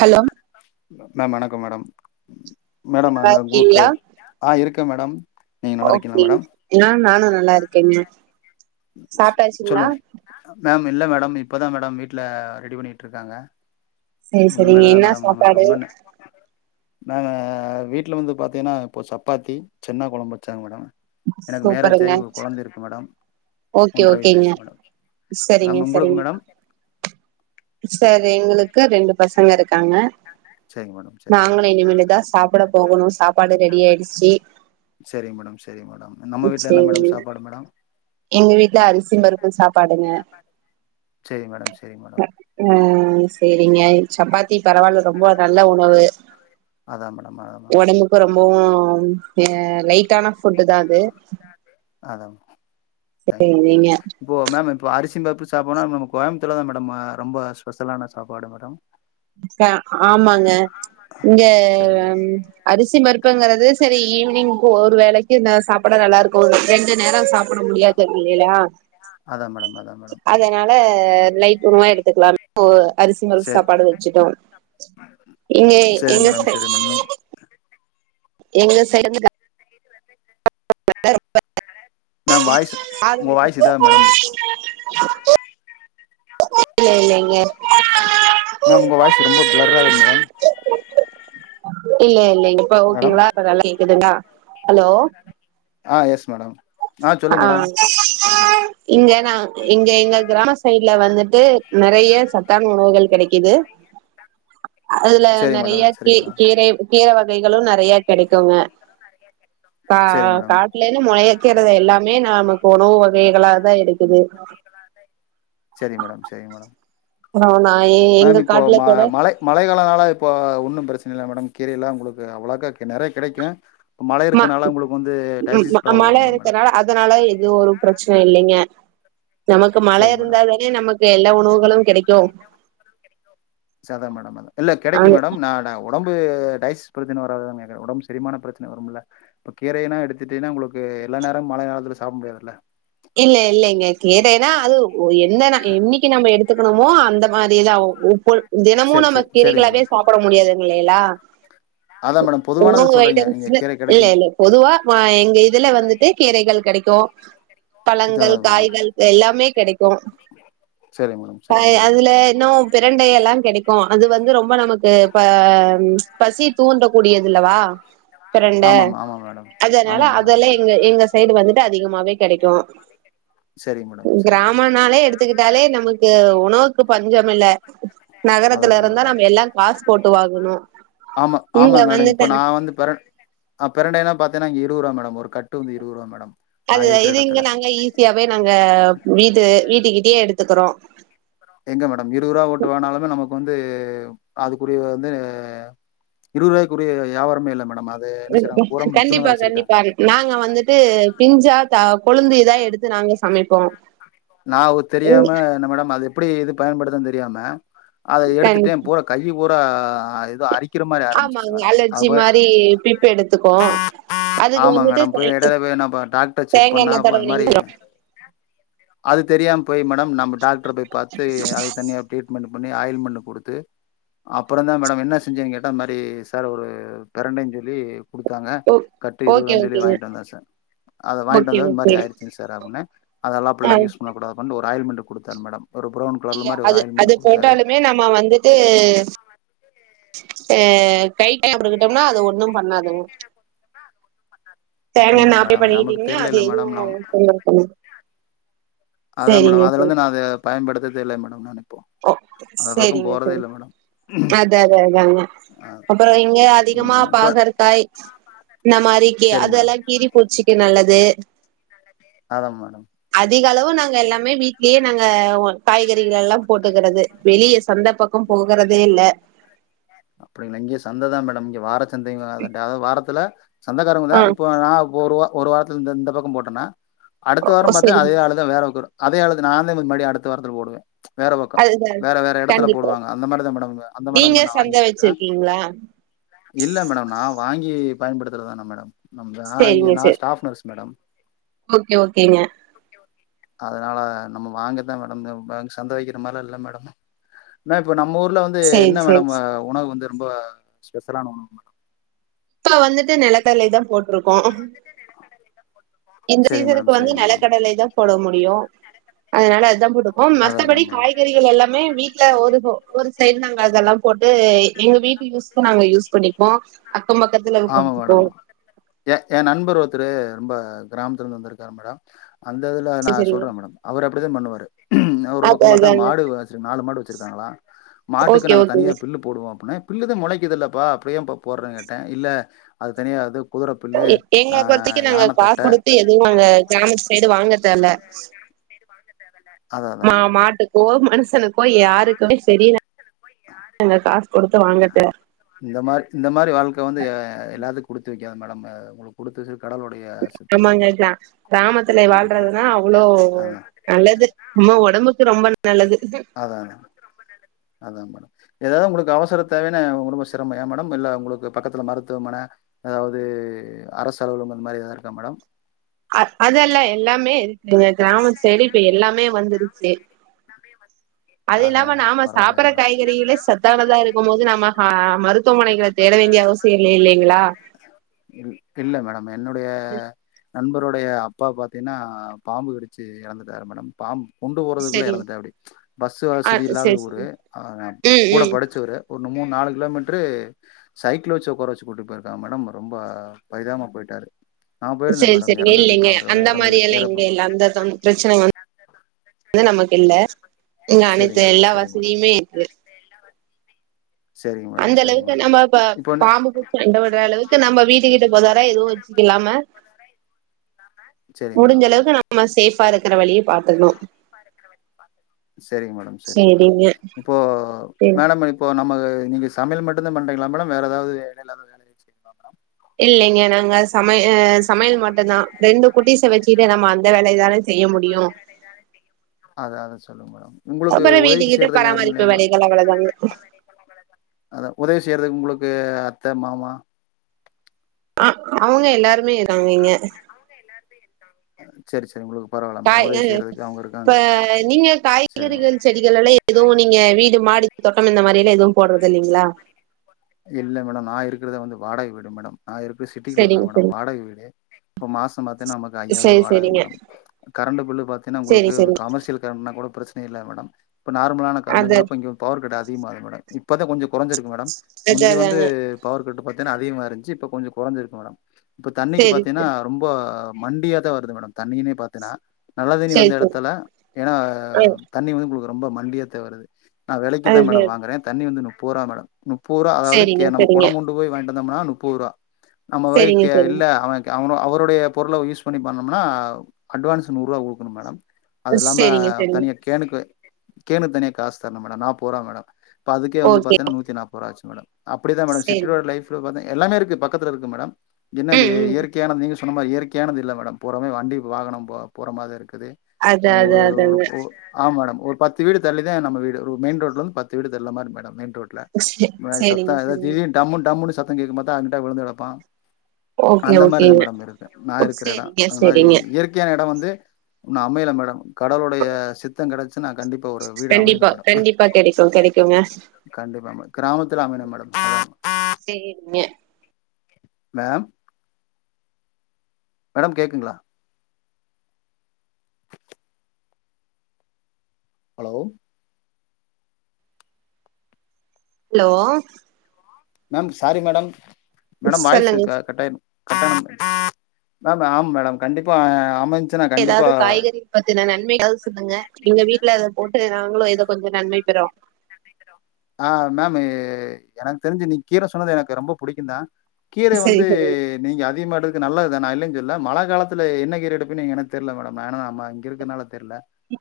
Hello ma'am வணக்கம் madam madam நல்லா அந்த குழுக்கு இருக்கீங்களா ஆ இருக்க மேடம் நீங்க நல்லா இருக்கீங்களா ஓகே மேடம் என்ன நானு நல்லா இருக்கங்க சொல்லு மேம் இல்ல மேடம் இப்போ தா மேடம் வீட்ல ரெடி பண்ணிட்டு இருக்காங்க சேரி சேரி இனிமேல்தா என்னா மேடம் நமக்கு சாப்பாடு உன்னொன்னு நாங்க வீட்ல வந்து பாத்தீங்கன்னா இப்போ சப்பாத்தி சன்ன குழம்பு வச்சாங்க மேடம் எனக்கு சூப்பருங்க மேரேஜ்சாய் ஒரு குழந்த இருக்கு மேடம் ஓகே ஒன்றரை வயசு ஓகேங்க ஆயிடுச்சு மேடம் சரிங்க மேம் உங்களுக்கு சரிங்க மேடம் சார் எங்களுக்கு ரெண்டு பசங்க இருக்காங்க சேரிங்க மேடம் சரிங்க மேடம் நாங்களு இனிமேலதா சாப்ட போகணு சாப்பாடு ரெடி ஆயிடுச்சு சரிங்க மேடம் சரிங்க மேடம் நம்ம வீட்ல என்ன மேடம் [unintelligible] சாப்பாடு மேடம் எங்க வீட்ல அரிசி பருப்பு சாப்பாடுங்க சேரிங்க மேடம் சேரிங் மேடம் ஆஹ சேரிங்க சப்பாத்தி பரவாயில்ல ரொம்ப நல்ல உணவு அதா மேடம் அதா மேடம் உடம்புக்கு ரொம்பவும் ஹ லைட்டான ஃபுட் தா அது அதான் மே தேங்க்யூ மேடம் சரிங்க இப்போ மேம் இப்போ அரிசி பருப்பு சாப்பாடுனா நம்ம கோயம்பத்தத்துல தா மேடம் ரொம்ப ஸ்பெஷலான சாப்பாடு மேடம் ஆமாங்க இங்க சரி மேடம் அரிசி பருப்புங்கறது சரி ஈவினிங் ஒரு வேளைக்கு ந சா அப்படம் நல்லா இருக்கும் ரெண்டு நேர சாப்ட முடியாது இல்லேலா அதான் மேடம் அதான் மேடம் அதனால லைட் உணவா எடுத்துக்கலான்னு அரிசி பருப்பு சரி சாப்பாடு எடுத்துடோம் எங்க எங்க ம் எங்க சைடு [inaudible] மேம் வாய்ஸ் உங்க வாய்ஸ் இதா மேடம் [unintelligible] இல்ல இல்ல இங்க மேம் உங்க வாய்ஸ் ரொம்ப பிளர் ஆகுது மேடம் இல்ல இல்ல இப்ப மேடம் ஓகேங்களா நல்லா கேக்குதுங்களா ஹலோ ஆ எஸ் மேடம் சொல்லுங்க ஆ மேடம் இங்கேனா இங்க இங்க கிராமஸ் சைட்ல வந்துட்டு நெறைய சத்தான உணவுகள் கெடைக்குது அதுல சரி நெறைய மேடம் சரி கே மேடம் கீரை கீரை வகைகளு நெறைய கெடைக்குங்க கா சரி மேடம் காட்டுலன்னு முழக்கிறது எல்லாமே நாம உணவு வகைகளாதான இருக்குது சரிங் மேடம் சரிங் பாத்துருப்பாய்ங்க நா நா ஏ காட்டுல கூட மழை மழை காலனால இப்போ ஒன்னு பிரச்சனை இல்ல மேடம் கீரைையெல்லா உங்களுக்கு அவ்வளாக்கா நெறைய கெடைக்கு இப்ப மழை ம இருக்கனால உங்களுக்கு வந்து டைஜஸி ம ப்ராளம் மழ வரும்ல மேடம் இருக்கனால அதனால எதுவு ஒரு பிரச்சனை இல்லைங்க நமக்கு மழை சரி மேடம் இருந்தாதான நமக்கு இங்க எல்லா உணவுகளு கெடைக்கு சத மேடம் அத இல்ல கெடைக்கு அங்க மேடம் நாடகு ஒடம்பு டஜிஷன் பிரச்சனை வரா ஒடம்பு சரிமான பிரச்சனை வரும்ல இப்ப கீரையெலா எடுத்துட்டீங்கன்னா உங்களுக்கு எல்லா நேரம் மழை காலத்துத்துல சாப்ட முடியாதுல இல்ல இல்லலைங்க கேட்டேன்னா அது எந்த நா என்னைக்கு நம்ம எடுத்துக்கணுமோ அந்த மாரிதா உ பொ தினமு சரி நம்ம சரி சரி கீரைகளாவே மேடம் சாப்பட முடியாது இல்லையல்லா அதான் மேடம் பொதுவானது உள்ளூர் சொல்கிறீங்க நீங்கள் ஐட்டம்ஸ்சு கீரை கிடைக்கும் பொதுவா வா எங்க இதுல வந்துட்டு கீரைகள் கெடைக்கு பழங்கள் அதான் மேடம் காய்கள் எல்லாமே கெடைக்கு சரி மேடம் சரி மேடம் அதுல இன்னு பிரண்டை எல்லா கெடைக்கு அது வந்து ரொம்ப நமக்கு பா பசி தூன்டு கூடியதுல்லவா பிரண்ட ஆமாம் ஆமாம் மேடம் அதனால ஆமா மேடம் அதெல்லா ஆமா எங்க எங்க சைடு வந்துட்டு அதிகமாவே கெடைக்கு சரிங்க மேடம் சரிங்க மேடம் கிராமனாலே எடுத்துக்கிட்டாலே நமக்கு உணவுக்கு பஞ்சமில்ல நகரத்துல அததா இருந்தா மேடம் நம்ம எல்லா காசு போட்டு வாங்கணு ஆமா ஆமா இங்க மேடம் வந்துட்டு இப்ப நா வந்து பிர ஆ பிரண்டைனா பாத்தங்கன்னாங்க இருவ்ரூபா மேடம் ஒரு கட்டு வந்து இருவரூபா மேடம் நா அது இருக்கிற இது இங்க எடத்துல நாங்க ஈஸியாவே நாங்க வீடு வீட்டுக்கிட்டே எடுத்துக்கிறோ எங்க மேடம் இருவருவா ஓட்டு வேணாலுமே நமக்கு வந்து அதுக்குரிய வந்து இருவரூபாய்குரிய வியாாரமே இல்ல மேடம் அது என்ன செய்றாங்க பூரா கண்டிப்பா முத்துணதா வச்சிருக்காங்க கண்டிப்பா நாங்க வந்துட்டு பிஞ்சா தா கொளுந்து எதா எடுத்து நாங்க சமைப்போ நா தெரியாம என்ன மேடம் அது எப்படி இது பயன்படுதுன்னு தெரியாம அத கண் எடுத்துட்டே பூரா கையிபுரா ஏது அரிக் க்கிற மாரி ஆம்பிச்சச்சு ஆமாங்க மேடம் அ அலர்ஜி போய் மாரி பிப் எடுத்துக்கு அதுக்கு ஆமா வந்துட்டு மேடம் தே போய் எடைல போய் என்ன ப டாக்டர் செக் தேங்கா பண்ணா எண்ணெ அது மாரி தடவுனீங்க அது தெரியாம போய் மேடம் நம்ம டாக்டர் போய் பாத்து அதுக்கு தனியா ட்ரீட்மெண்ட் பண்ணி ஆயில் மென்ட்டு குடுத்து அப்புறந்தா மேடம் என்ன செஞ்சேன்னு கேட்டா அந்த மாரி சார் ஒரு பெரண்டைன்னு சொல்லி குடுத்தாங்க ஓ கட்டு ஓகே இருவதுரூவாஞ்சொல்லி ஓகேங்க வாங்கிட்டு வந்த சார் அத வாங்கின்ட்டு ஓகே வந்த இது மாரி ஓகே ஆயிச்சுங்க சார் அப்டின்ன அதெல்லா ஆ அப்புல்லா யூஸ் பண்ணக்கடாதுப்பானு ஒரு ஆயில்மென்ட் குடுத்தார் மேடம் ஒரு ப்ரௌன் கலர்ல இல்ல மாரி ஒரு அது அது ஆயில்மெண்ட் குடுத்தாரு போட்டாலுமே நம்ம வந்துட்டு ஆ கைக்கு அப்ளை பண்ணிக்கிட்டோன்னா அது ஒண்ணு பண்ணாதுங்க தேங்காண்ண அப்படிங்களா அப்ளை மேடம் நமக்கு பண்ணிக்கிட்டீங்கன்னா அது தெரியலல்ல மேடம் நா எதும் தொந்தரவு பண்ணாது அதா மேடம் அதுல இருந்து நா அத பயன்படுத்துறதே இல்ல மேடம் நானு இப்போ ஓ அந்த பக்கோ போறதே இல்ல மேடம் அதா அதா அதா அ. அப்பறோ இங்க அதிகமா ம் இப்ப பாகற்க்காய் இந்த மாரிக்கி சரி மேடம் அதெல்லா கீறி பூச்சிக்கு நல்லது அதா மேடம் அதிக அளவு நாங்க எல்லாமே வீட்லயே நாங்க காய்கறிகளலா போட்டுக்கிறது வெளிய சந்தப் பக்கோ போகுறதே இல்ல அப்டிங்களா இங்க சந்ததா மேடம் இங்க வாரச் சந்தைங்க அதாவது வாரத்துல சந்தக்காரங்கனா ஆ இப்போ நா இப்ப ஒரு வா ஒரு வாரத்துல இந்த இந்த பக்கோ போட்டேனா அடுத்த வாரோ ஓ பாத்தா சரிங்க அதே ஆளுதா வேற பக்க வரு அதே ஆளுக்கு நாந்தே போயி மறுபடியு அடுத்த வாரத்துல போடுவே வேற பக்கோ அதுதா வேற வேற எடத்துல கண்டிப்பா போடுவாங்க அந்த மாரிதா மேடம் இங்க அந்த மாரி தா நீங்க மேடம் நா சந்த வாங்கிட் ருக்கறே வச்சிருக்கீங்களா இல்ல மேடம் நா வாங்கி பயன்படுத்துறது தான மேடம் நம் நா இங்க சேரிங்க நா சேர் ஸ்டாஃப் நர்ஸ் மேடம் ஓகே ஓகேங்க அதனால நம்ம வாங்கரதா மேடம் சந்த வகக்கிற மாரிலா இல்ல மேடம் மேம் இப்ப நம்ம ஊர்ல வந்து சரி என்ன சரி மேடம் உணவு வந்து ரொம்ப ஸ்பெஷலான உணவு இப்ப வந்துட்டு நெலக்கடலை தா போட் ருக்கோ இந்த சரிங்க மேடம் சீசனுக்கு வந்து சரிங்க மேடம் நெலக்கடலை தா போட முடியு அதனால அதுதா போட்ருக்கோ அதா அதா மத்தபடி மேடம் காய்கறி களெல்லாமே வீட்ல ஒரு ஒரு சைடு நாங்க அதெல்லா போட்டு எங்க வீட்டு யூஸ்க்கு நாங்க யூஸ் பண்ணிப்போ அக்கம் பக்கத்துல ஆமா மேடம் குடுத்துப்போம். ஏ ஏ நண்பர் ஒருத்தரு ரொம்ப கிராமத்துல இருந்து வந்திருக்காரு மேடம் அந்ததுல நா சரி சரிங்க. சொல்றே மேடம் அவரு அப்டிதா பண்ணுவாரு அவரு அது பக்கோ பாத்தா அதாங்க. மாடு வச் நாலு மாடு வச்சிருக்காங்களா மாட்டுக்கு ஓகே நாங்க தனியா ஓகேங்க. பில்லு போடுவோ அப்டினு பில்லு தா மொளைக்குதுல்லப்பா அப்பறோ ஏப்பா போடுறனு கேட்டே இல்ல அது தனியா அது குதிர புல்லு ஆ எங்கள பொறத்த வரைக்கு நாங்க யான காசு தட்ட கொடுத்து எதுவும் அங்க கிராமத்து சைடு வாங்கத் தேவல்ல அதா அதா ஆ மேடம் மாட்டு ஓ மனுஷனுக்கோ யாருக்குமே சேரி நாங்க காசு கொடுத்து வாங்கதுல்ல இந்த மாரி இந்த மாரி வாழ்க்க வந்து எல்லாத்துக்கு குடுத்து வைக்காது மேடம் ஒங்ளுக்கு குடுத்து வச்சிருக் கடவுளுடைய சித்தம் தா ஆமாங்க மேடம் கிராமத்துல கண்டிப்பா வாழ்றதுன்னா அவ்ளோ அதா நல்லது நம்ம ஒடம்புக்கு ரொம்ப நல்லது அதா அதாங்க மேடம் எதாவது ஒங்களுக்கு அவசரத் தேவைனா ரொம்ப சிரமோ ஏ மேடம் இல்ல ஒங்ளுக்கு பக்கத்துல மருத்துவமன அதாவது அரசு அலுவலம் அந்த மாரி எதாவது இருக்கா மேடம் அ அதெல்லா எல்லாமே இருக்குங்க கிராமத்து சைடு இப்ப எல்லாமே வந்துருச்சு அது அதா இல்லாம அதா நாம பரவால்லை சாப்பட்ற மேடம் காய்கறிகளே சத்தானதா இருக்கும் போது நாம அ மருத்துவமனைகள தேட வேண்டிய அவசியோ இல்ல இல்லைங்ளா இல் இல்ல மேடம் என்னுடைய நண்பருடைய அப்பா பாத்தீங்கன்னா பாம்பு கடிச்சு எறந்துட்டாரு மேடம் பாம்பு கொண்டு போறதுக்குள்ள சரிங்க எறந்துட்டாப்டி பஸ் ஆ வசதி இல்லாத சரி ஊரு சரி ம் கூடப் ம் படிச் சவரு ஒரு மூணு நாலு கிலோ மீட்ரு சைக்கிள வச்சு ஒக்கார வச்சு கூட்டு போயிருக்காங்க மேடம் ரொம்ப பரிதாபம போய்ட்டாரு செரி செரி இல்லங்க அந்த எறந்தது மாரியல்லா இங்க எறப்பு இல்ல அந்த தொந் பிரச்சன வ வந்து நமக்கு இல்ல இங்க அனைத்து சேரிங்க மேடம் எல்லா சேரிங்க மேடம் வசதியுமே இருக்கு சரிங்க மேடம் சரிங்க அந்தளவுக்கு மேடம் நம்ம இப்ப இப்போ நெ பாம்பு பூச்சி அண்டபடுற அளவுக்கு நம்ம வீட்டு கிட்ட போதாரா எதுவு வச்சுக்லாம செரிங் மேடம் நம்ம சேஃபா இருக்கிற வழிய பாத்துக்ணு செரிங்க மேடம் செரிங்க மேடம் சரிங்க இப்போ சரி மேடம் இப்போ நம்ம நீங்க சமையல் மட்டும்தா பண்றீங்களாமடா வேற ஏதாவது இடைய செறிங்களா மேடம் இல்லீங்க நாங்க அஸ் சமைய சமையல் மட்டும்தா ரெண்டு குட்டிஸ வச்சுட்டே நம்ம அந்த வேலய தானே செய்ய முடியு அத அத சொல்லுங்க மேடம் உங்களுக்கு அப்பறோ உதவி வீட்டுக்கிட்ட செய்யறத யாரு பராமரிப்பு இல்லயா மேட வேலைகள் அவ்வளதாங்க அதா உதவி செய்யறதுக்கு உங்களுக்கு அத்த மாமா அ அவங்க எல்லாருமே இருங்காங்க இங்க [unintelligible] செரி செரி உங்களுக்கு பரவால்ல மேடம் காய் உதவி கள் செய்யறதுக்கு அவங்க இருக்காங்க இப்ப நீங்க செரிங்க காய்கறிகள் செடிகள் எல்லா எதுவு நீங்க வீடு மாடி தோட்டம் இந்த மாரி எல்லா எதுவு போடுறது இல்லீங்களா இல்ல மேடம் நா இருக்கிறத வந்து வாடக வீடு மேடம் நா இருக்கிற சிட்டில இருக்கிற செரிங்க மேடம் வாடக வீடு இப்ப மாச எல்லா பாத்தின்னா நமக்கு ஐயிரம் ரூபா வாடக செரிங்க மேடம் கரண்ட் பில்லு பாத்தின்னா செரி உங்களுக்கு செரிங்க கமர்சியல் கரண்ட்னா கூட பிரச்ச னயில்ல மேடம் இப்ப நார்மலான செரி செரி அது கரண்டங்க இங்க பவர் கட் அதிகமாது மேடம் இப்பதா கொஞ்சோ கொறஞ்சிருக்கு மேடம் அது முந்தி வந்து அதாங்க பவர் கட்டு பாத்தீங்கன்னா அதிகமா இருந்துச்சு இப்ப கொஞ்ச குறைஞ்சிருக்கு மேடம் இப்ப தண்ணிக்கு செரி பாத்தீன்னா செரி ரொம்ப மண்டியா தா வருது மேடம் தண்ணியின பாத் தினா நல்ல தண்ணி செரி வந்த செரி இடத்துல ஏன்னா அ தண்ணி வந்து உங்களுக்கு ரொம்ப மண்டியா தே வருது நா விலைக்கு தா அது மேடம் வாங்கறே தண்ணி வந்து நுப்பது ரூபா மேடம் நுப் புரா அதாவது கே செரிங்க நம்ம செரிங்க குடம் கொண்டு போய் வாங்கிட்டு வந்தோம்னா நுப்பது ரூபா நம்ம போய் செரிங்க கே இல்ல செரிங்க அவ எவனோ அவருடைய பொருள யூஸ் பண்ணி பண்னோம்னா அட்வான்ஸ் நூறுரூபா குடுக்கணு மேடம் அது இல்லாம செரிங்க செரிங்க தனிய கேணுக்கு கேணக்கு தனியா காசு தரணு மேடம் நாற்பது ரூபா மேடம் இப்ப அதுக்கே வந்து ஓகே பாத்தன்னா நூத்தி நாற்பது ரூபா ஆச்சு மேடம் அப்டிதா மேடம் செரி சிட்டி ஓட லைஃப்ல பாத்தீங்க எல்லாமே இருக்கு பக்கத்துல இருக்கு மேடம் என்ன இந்த ம் இ ம் இயற் கையானது நீங்க சொன்ன மாரி இயற்கையானது இல்ல மேடம் போறாமே வண்டி வாகன போ போற மாரி தா இருக்குது அதா அதா அதாங்க ஆமா மேடம் ஒரு பத்து வீடு தள்ளி தா நம்ம வடு ஒரு மெயின் ரோட்ல இருந்து பத்து வீடு தள்ளி மாரி மேடம் மெயின் ரோட்ல சே இந்த மாதிரி சேரிங்க சத்தோ ஏதாது சேரிங்க திடிர்னு டமும் டம்னு சத்த கேக்கும்னு பாத்தா அங்கிட்டா விழுந்து கிடப்பா ஓகே அந்த மாரி தா ஓகேங்க மேடம் இருக்கு நா இருக்கிற இடம் சேரிங்க அந்த மாரி சேரிங்க இயற் கையான இட வந்து இன்னோ அமையில மேடம் கடவுளுடைய சித்தம் கிடைச்சுனா கண்டிப்பா ஒரு வீடு அமையணு மேடம் க்கோங்க கண்டிப்பா மேடம் கிராமத்துல அமையனு மேடம் செரிங்க மேம் மேடம் கேட்க்குங்களா hello hello ma'am sorry madam madam voice சொல்லுங்க க கட்டாய மேம் ஆம் மேடம் கண்டிப்பா அமஞ்சு ஏதாது காய்கறி பத்தின நன்மை சொல்லுங்க எங்க வீட்ல அத போட்டு நாங்களு எதொ கொஞ்ச நன்மை பெறோ ஆ மேம் எனக்கு தெரிஞ்சு நீ கீர சொன்னது எனக்கு ரொம்ப புடிக்குந்தா கீரை சரி வந்து சரி நீங்க அதிகமா எடு நல்லத்தா நா இல்லனு சொல்லல மழ காலத்துல என்ன கீர எடுப்பீங்கனு எனக்கு தெரில்ல மேடம் ஆனா அம்மா இங்கர்கனால தெரில்ல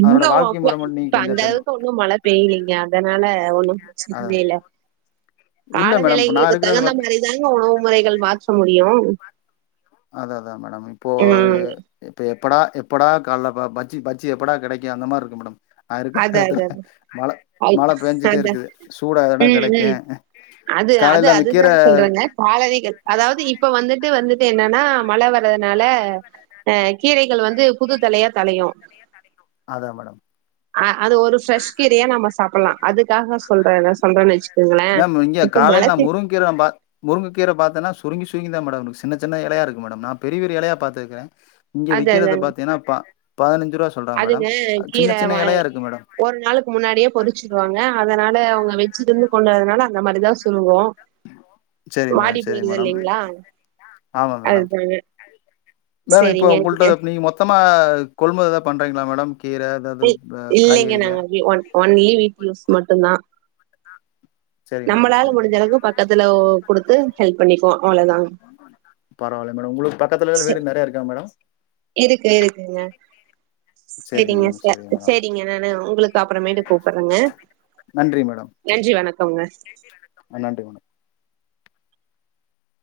இங்கோ [unintelligible] அந்தளவுக்கு இன்னு மழ பேய்லீங்க அதனால ஒன்னு பிரச்சன அதா இல்ல இல்ல மேடம் இப்ப நா காலநிலைகளுக்கு இருக்கிறத தகுந்த பாத் மாரிதாங்க உணவு முறைகள் மாற்ற முடியு அத்தாஅத்தா மேடம் இப்போ ம் இப்ப எப்படா எப்படா கால பஜ்ஜி பஜ்ஜி எப்படா கெடைக்கு அந்த மார்ருக்கு மேடம் நா இருக்க அத எடத்துல அத மழ மழ பேஞ்சுட்டே அத இருக்குது சூடா எதனா ம் கெடைக்கு ம் அது அது காலைல அந்த கீர அதுதா சொல்றேங்க காலவிகள் அதாவது இப்ப வந்துட்டு வந்துட்டு என்னனா மழ வர்றதுனால அ கீரைகள் வந்து புது தலையா தலையு அதா மேடம் அ அது ஒரு ஃப்ரெஷ் கீரையா நம்ம சாப்புல்லா அதுக்காக சொல்றே சொல்றேன்னு வச்சுக்கோங்களே இப்ப மழ சீஸன் கீரோம்பா முருங்க கீர பத்தேன்னா சுருங்கி சுருங்கி தா இருக்கு மேடம் சின்ன சின்ன எலயா இருக்கு மேடம் நா பெரிய பெரிய எலையா பாத்துருக்ற இங்க அது விக்கிறத அதாங்க. பாத்தீங்கன்னா ப பதினஞ்சு ரூபா சொல்றாங் மேடம் அதுங்க சின்ன கீரை வ சின்ன எலையா இருக்கு மேடம் ஒரு நாளுக்கு முன்னாடியே பொறிச்சிடுவாங்க அதனால அவங்க வச்சிருந்து கொண்டு வரதுனால அந்த மாரி தா சொல்லுவோ சரி வாடி மேடம் சரி மேடம் போயிருதுல்லேங்ளா ஆமா மேடம் அதுக்கு பெறகு மேம் இப்போ உங்களிட்ட நீங்க மொத்தமா கொள்முதல் ஏதா பண்றீங்ளா மேடம் கீர இல்லேங்க நாங்க ஒ ஒன்லி வீட்டு யூஸ் மட்டுந்தா சரிங்க மேடம் நம்மளால சரி முடிஞ்ச மேடம் அளவுக்கு பக்கத்துல கொடுத்து ஹெல்ப் பண்ணிப்போ அவ்ளோதா பரவால்ல மேடம் உங்களுக்கு பக்கத்துல சே வீடு நெறைய இருக்கா மேடம் இருக்கு இருக்குங்க சரிங்க செரிங்க மேடம் ச சரிங்க மேடம் செரிங்க நானு உங்களுக்கு அப்புறமேட்டு கூப்புறங்க நன்றி மேடம் நன்றி வணக்கம்ங்க ஆ நன்றி வணக்கம்